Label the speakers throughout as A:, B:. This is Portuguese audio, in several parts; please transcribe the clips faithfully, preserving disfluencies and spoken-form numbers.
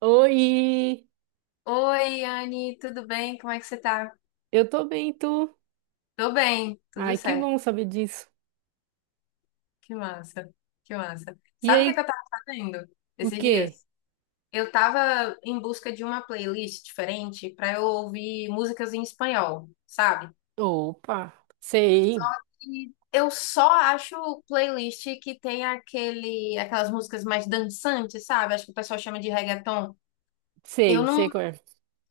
A: Oi,
B: Oi, Anne, tudo bem? Como é que você tá?
A: eu tô bem, e tu?
B: Tô bem, tudo
A: Ai, que
B: certo.
A: bom saber disso.
B: Que massa, que massa.
A: E
B: Sabe o que é que
A: aí,
B: eu tava fazendo
A: o
B: esses
A: quê?
B: dias? Eu tava em busca de uma playlist diferente pra eu ouvir músicas em espanhol, sabe?
A: Opa, sei,
B: E eu só acho playlist que tem aquele, aquelas músicas mais dançantes, sabe? Acho que o pessoal chama de reggaeton. Eu
A: sei,
B: não
A: sei qual é.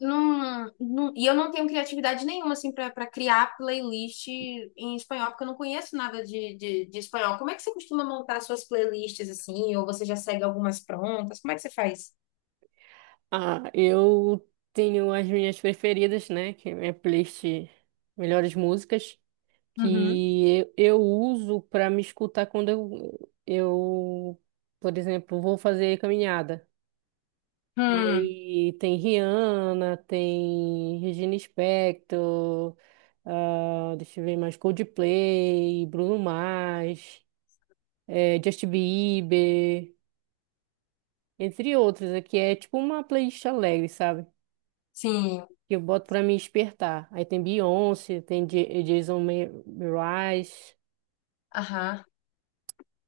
B: Não, não- e eu não tenho criatividade nenhuma, assim, pra pra criar playlist em espanhol, porque eu não conheço nada de, de, de espanhol. Como é que você costuma montar suas playlists, assim? Ou você já segue algumas prontas? Como é que você faz?
A: Ah, eu tenho as minhas preferidas, né? Que é minha playlist Melhores Músicas,
B: Uhum.
A: que eu, eu uso pra me escutar quando eu, eu, por exemplo, vou fazer caminhada.
B: Hum,
A: Aí tem Rihanna, tem Regina Spektor, ah, deixa eu ver mais, Coldplay, Bruno Mars, eh, Justin Bieber, entre outros. Aqui é tipo uma playlist alegre, sabe?
B: sim,
A: Que eu boto pra me despertar. Aí tem Beyoncé, tem J- Jason Me- Mraz.
B: aham.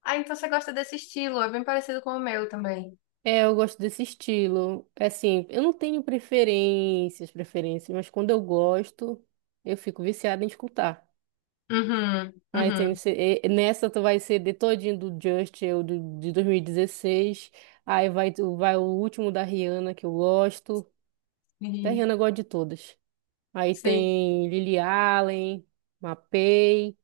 B: Ah, então você gosta desse estilo, é bem parecido com o meu também.
A: É, eu gosto desse estilo. É assim, eu não tenho preferências, preferências, mas quando eu gosto, eu fico viciada em escutar.
B: Uhum.
A: Aí tem
B: Uhum.
A: esse- e- nessa tu vai ser de todinho do Just, eu do, de dois mil e dezesseis. Aí vai, tu- vai o último da Rihanna, que eu gosto. Da
B: Sim.
A: Rihanna eu gosto de todas. Aí
B: Sei.
A: tem Lily Allen, Mapei.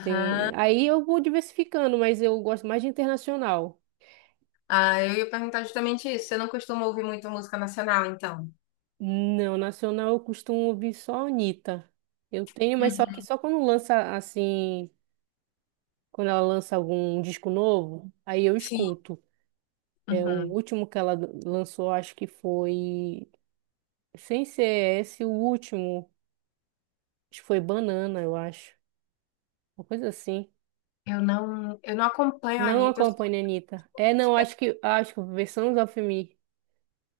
A: Tem... Aí eu vou diversificando, mas eu gosto mais de internacional.
B: Ah, eu ia perguntar justamente isso. Você não costuma ouvir muito música nacional, então?
A: Não, nacional eu costumo ouvir só a Anitta. Eu tenho, mas só que
B: Uhum.
A: só quando lança assim, quando ela lança algum disco novo, aí eu
B: Sim.
A: escuto. É, o
B: Uhum.
A: último que ela lançou, acho que foi. Sem ser esse, o último. Acho que foi Banana, eu acho. Uma coisa assim.
B: Eu não, eu não acompanho a
A: Não
B: Anitta. Eu sou
A: acompanha a Anitta. É, não,
B: muito
A: acho que acho que versão of Me.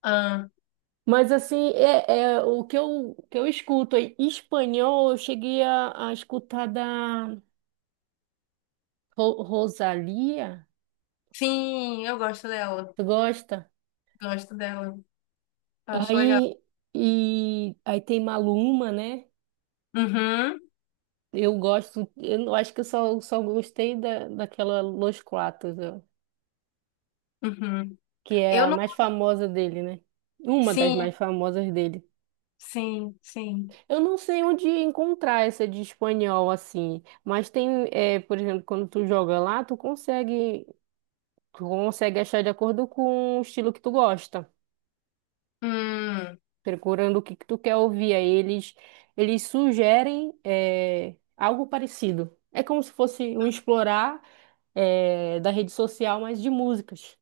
B: fã.
A: Mas assim, é, é o que eu, que eu escuto em espanhol, eu cheguei a, a escutar da Ro- Rosalía.
B: Sim, eu gosto dela.
A: Tu gosta?
B: Gosto dela. Acho legal.
A: Aí, e, aí tem Maluma, né?
B: Uhum,
A: Eu gosto, eu acho que eu só, só gostei da, daquela Los Quatro, ó,
B: uhum.
A: que é
B: Eu
A: a
B: não.
A: mais famosa dele, né? Uma das mais
B: Sim,
A: famosas dele.
B: sim, sim.
A: Eu não sei onde encontrar essa de espanhol assim, mas tem, é, por exemplo, quando tu joga lá, tu consegue, tu consegue achar de acordo com o estilo que tu gosta,
B: Hum,
A: procurando o que, que tu quer ouvir. Aí eles, eles sugerem, é, algo parecido. É como se fosse um explorar, é, da rede social, mas de músicas.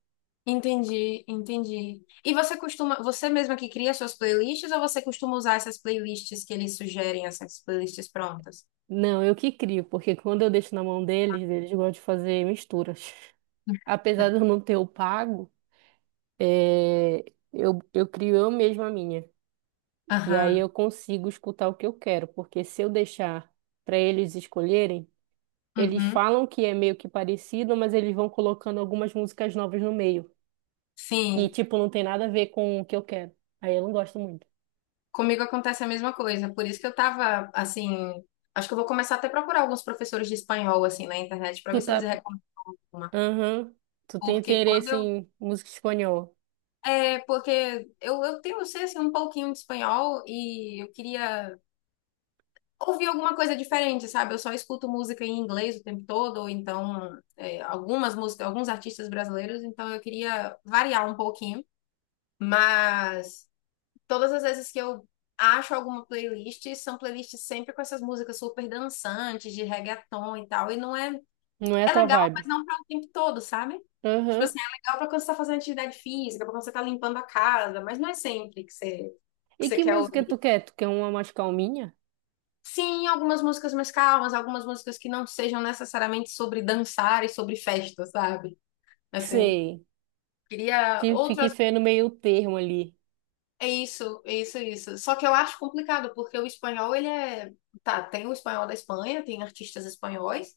B: entendi, entendi. E você costuma, você mesma que cria suas playlists ou você costuma usar essas playlists que eles sugerem, essas playlists prontas?
A: Não, eu que crio, porque quando eu deixo na mão deles, eles gostam de fazer misturas. Apesar de eu não ter o pago, é, eu, eu crio eu mesma a minha. E aí
B: Aham,
A: eu consigo escutar o que eu quero, porque se eu deixar para eles escolherem, eles
B: uhum.
A: falam que é meio que parecido, mas eles vão colocando algumas músicas novas no meio. E,
B: Sim.
A: tipo, não tem nada a ver com o que eu quero. Aí eu não gosto muito.
B: Comigo acontece a mesma coisa, por isso que eu tava assim, acho que eu vou começar até a procurar alguns professores de espanhol assim na internet para
A: Tu
B: ver se eles
A: tá.
B: recomendam uma,
A: Aham. Tu tem
B: porque quando
A: interesse
B: eu
A: em música espanhola.
B: é, porque eu, eu tenho, eu sei assim, um pouquinho de espanhol e eu queria ouvir alguma coisa diferente, sabe? Eu só escuto música em inglês o tempo todo, ou então é, algumas músicas, alguns artistas brasileiros, então eu queria variar um pouquinho. Mas todas as vezes que eu acho alguma playlist, são playlists sempre com essas músicas super dançantes, de reggaeton e tal. E não é.
A: Não é a
B: É
A: tua
B: legal, mas
A: vibe.
B: não para o tempo todo, sabe? Tipo
A: Aham.
B: assim, é legal para quando você tá fazendo atividade física, para quando você tá limpando a casa, mas não é sempre que você, que
A: E
B: você
A: que
B: quer
A: música tu
B: ouvir.
A: quer? Tu quer uma mais calminha?
B: Sim, algumas músicas mais calmas, algumas músicas que não sejam necessariamente sobre dançar e sobre festa, sabe? Assim,
A: Sei.
B: queria
A: Te- Fiquei
B: outras.
A: feio no meio termo ali.
B: É isso, é isso, é isso. Só que eu acho complicado, porque o espanhol, ele é... Tá, tem o espanhol da Espanha, tem artistas espanhóis,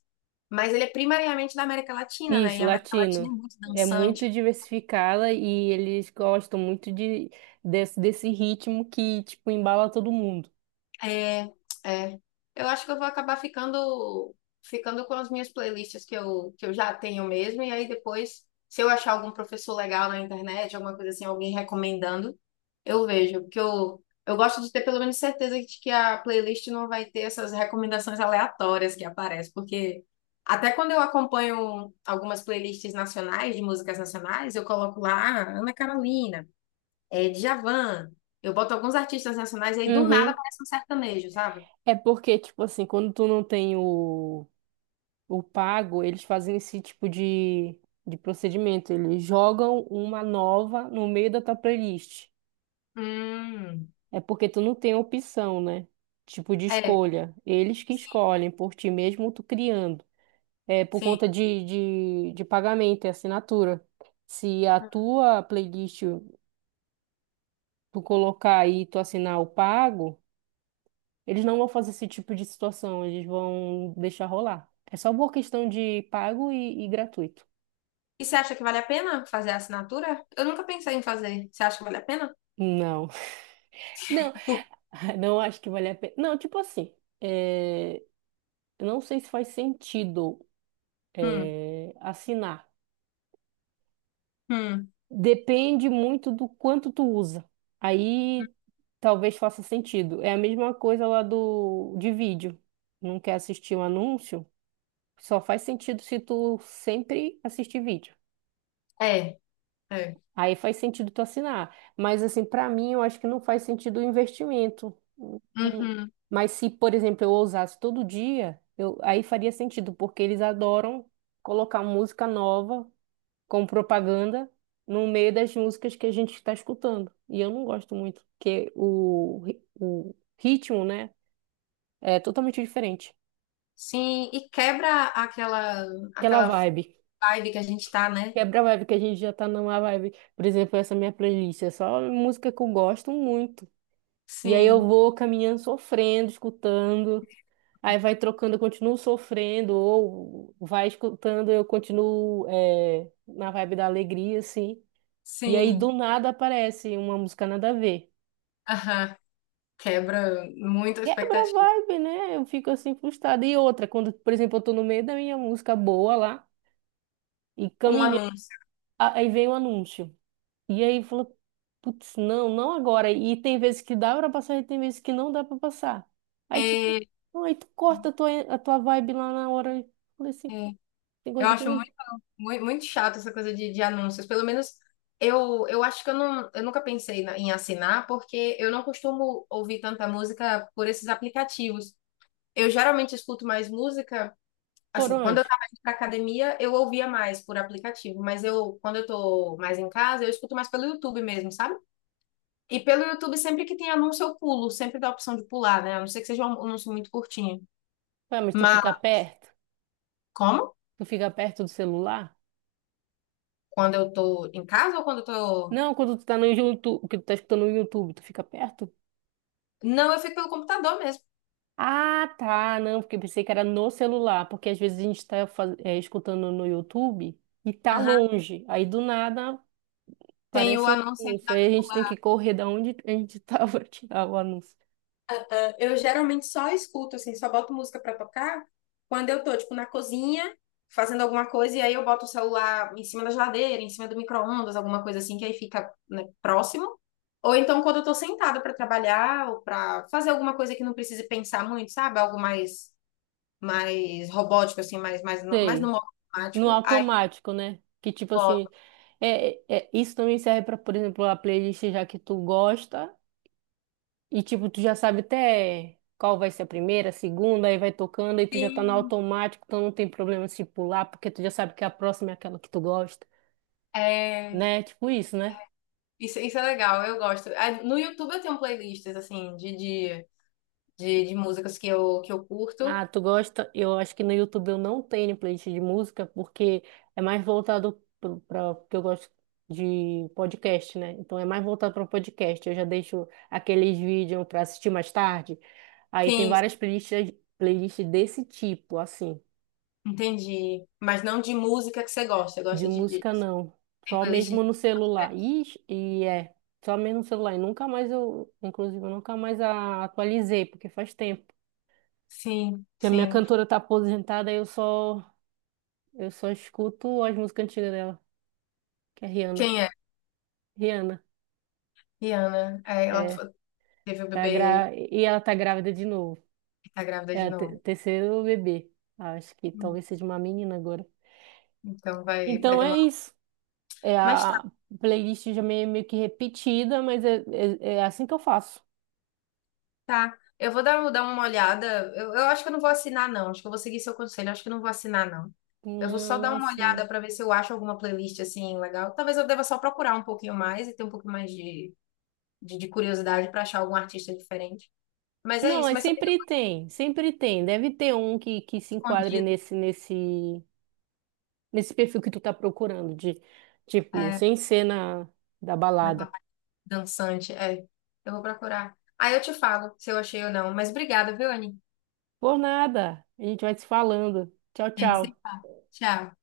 B: mas ele é primariamente da América Latina, né? E
A: Isso,
B: a América Latina
A: latino.
B: é muito
A: É muito
B: dançante.
A: diversificada e eles gostam muito de, desse, desse ritmo que, tipo, embala todo mundo.
B: É, é. Eu acho que eu vou acabar ficando ficando com as minhas playlists que eu, que eu já tenho mesmo, e aí depois, se eu achar algum professor legal na internet, alguma coisa assim, alguém recomendando, eu vejo, porque eu, eu gosto de ter pelo menos certeza de que a playlist não vai ter essas recomendações aleatórias que aparecem, porque até quando eu acompanho algumas playlists nacionais, de músicas nacionais, eu coloco lá "Ah, Ana Carolina, é, Djavan". Eu boto alguns artistas nacionais e aí do nada
A: Uhum.
B: aparece um sertanejo, sabe?
A: É porque, tipo assim, quando tu não tem o, o pago, eles fazem esse tipo de, de procedimento. Eles jogam uma nova no meio da tua playlist.
B: Hum,
A: É porque tu não tem opção, né? Tipo de
B: É,
A: escolha. Eles que escolhem por ti mesmo, tu criando. É por
B: sim.
A: conta de, de, de pagamento e assinatura. Se a tua playlist tu colocar aí e tu assinar o pago, eles não vão fazer esse tipo de situação, eles vão deixar rolar. É só por questão de pago e, e gratuito.
B: E você acha que vale a pena fazer a assinatura? Eu nunca pensei em fazer. Você acha que vale a pena?
A: Não, não,
B: Por-
A: não acho que vale a pena. Não, tipo assim, é, eu não sei se faz sentido
B: hum,
A: é, assinar.
B: hum,
A: Depende muito do quanto tu usa. Aí talvez faça sentido. É a mesma coisa lá do de vídeo. Não quer assistir um anúncio? Só faz sentido se tu sempre assistir vídeo.
B: é, é.
A: Aí faz sentido tu assinar. Mas assim, pra mim, eu acho que não faz sentido o investimento. Hum. Hum.
B: Uhum,
A: Mas se, por exemplo, eu usasse todo dia, eu, aí faria sentido, porque eles adoram colocar música nova com propaganda no meio das músicas que a gente está escutando. E eu não gosto muito, porque o, ri- o ritmo, né, é totalmente diferente.
B: sim, e quebra aquela
A: Aquela
B: aquela
A: vibe.
B: vibe que a gente tá, né?
A: Quebra a vibe que a gente já tá numa vibe. Por exemplo, essa minha playlist é só música que eu gosto muito. E aí eu
B: Sim,
A: vou caminhando sofrendo, escutando. Aí vai trocando, eu continuo sofrendo, ou vai escutando, eu continuo é, na vibe da alegria, assim. E aí do
B: sim.
A: nada aparece uma música nada a ver.
B: Aham. Quebra muito a
A: Quebra a
B: expectativa.
A: vibe, né? Eu fico assim frustrada. E outra, quando, por exemplo, eu tô no meio da minha música boa lá e
B: Um
A: caminhando,
B: anúncio.
A: a- aí vem o anúncio. E aí falou, putz, não, não agora. E tem vezes que dá pra passar e tem vezes que não dá pra passar. Aí tipo,
B: É,
A: aí tu corta a tua, a tua vibe lá na hora. Eu falei assim,
B: é.
A: tem
B: Eu
A: coisa que
B: acho
A: não
B: muito. Muito, muito chato essa coisa de, de anúncios. Pelo menos eu, eu acho que eu, não, eu nunca pensei na- em assinar, porque eu não costumo ouvir tanta música por esses aplicativos. Eu geralmente escuto mais música.
A: por
B: Assim, quando eu
A: onde?
B: estava indo pra academia, eu ouvia mais por aplicativo, mas eu, quando eu tô mais em casa, eu escuto mais pelo YouTube mesmo, sabe? E pelo YouTube, sempre que tem anúncio, eu pulo, sempre dá a opção de pular, né? A não ser que seja um anúncio muito curtinho.
A: Ué, mas tu
B: Mas
A: fica perto?
B: como?
A: Tu fica perto do celular?
B: Quando eu tô em casa ou quando eu tô.
A: Não, quando tu tá no YouTube, que tu tá escutando no YouTube, tu fica perto?
B: Não, eu fico pelo computador mesmo.
A: Ah, tá. Não, porque eu pensei que era no celular, porque às vezes a gente está escutando no YouTube e tá longe. Aí do nada
B: Tem o
A: aparece um
B: anúncio sempre
A: anúncio.
B: da
A: Aí a gente tem
B: popular.
A: que correr da onde a gente estava pra tirar o anúncio.
B: Eu geralmente só escuto, assim, só boto música pra tocar quando eu tô, tipo, na cozinha, fazendo alguma coisa, e aí eu boto o celular em cima da geladeira, em cima do micro-ondas, alguma coisa assim, que aí fica, né, próximo. Ou então quando eu tô sentada pra trabalhar ou pra fazer alguma coisa que não precise pensar muito, sabe? Algo mais, mais robótico, assim, mais, mais, no- mais no
A: Sei.
B: modo
A: No
B: automático. Aí eu
A: automático, né? Que tipo
B: boto.
A: assim, é, é- isso também serve para, por exemplo, a playlist já que tu gosta e tipo tu já sabe até qual vai ser a primeira, a segunda, aí vai tocando aí tu já tá no
B: Sim,
A: automático, então não tem problema se pular, porque tu já sabe que a próxima é aquela que tu gosta.
B: é...
A: Né? Tipo isso, né?
B: Isso, isso é legal, eu gosto. Ah, no YouTube eu tenho playlists, assim, de, de de, de músicas que eu, que eu curto.
A: Ah, tu gosta? Eu acho que no YouTube eu não tenho playlist de música porque é mais voltado para porque eu gosto de podcast, né? Então é mais voltado para podcast. Eu já deixo aqueles vídeos para assistir mais tarde. Aí tem
B: Sim,
A: várias playlists, playlists desse tipo, assim,
B: entendi. Mas não de música que você gosta,
A: de
B: gosta de, de
A: música não.
B: tem
A: Só
B: playlist
A: mesmo
B: de...
A: no celular. Ixi, e é, só mesmo no celular. E nunca mais eu, inclusive, eu nunca mais a- atualizei, porque faz tempo.
B: Sim,
A: Que a minha
B: sim.
A: cantora tá aposentada, eu só Eu só escuto as músicas antigas dela, que é Rihanna.
B: Quem é?
A: Rihanna,
B: Rihanna. É, ela
A: é,
B: t- teve o
A: tá
B: bebê
A: gra... e ela tá grávida de novo.
B: e tá grávida de
A: É o te-
B: novo.
A: terceiro bebê. Acho que
B: Hum,
A: talvez seja uma menina agora.
B: Então vai, vai
A: Então é
B: demorar.
A: isso. É
B: Mas tá,
A: a playlist já meio, meio que repetida, mas é, é, é assim que eu faço.
B: tá. Eu vou dar, dar uma olhada. Eu, eu acho que eu não vou assinar, não. Acho que eu vou seguir seu conselho. Eu acho que eu não vou assinar, não. Eu vou
A: Não,
B: só
A: não
B: dar
A: é
B: uma
A: assim.
B: olhada pra ver se eu acho alguma playlist assim legal. Talvez eu deva só procurar um pouquinho mais e ter um pouco mais de de, de curiosidade para achar algum artista diferente. Mas é
A: Não,
B: isso,
A: mas
B: mas você me deu
A: sempre tem, sempre tem. Deve ter um que, que se enquadre
B: escondido.
A: nesse, nesse, nesse perfil que tu tá procurando, de tipo,
B: É,
A: sem cena da balada.
B: naquela parte dançante. É, eu vou procurar. Aí eu te falo se eu achei ou não. Mas obrigada, viu, Anny?
A: Por nada. A gente vai se falando. Tchau,
B: A gente
A: tchau.
B: se fala. Tchau.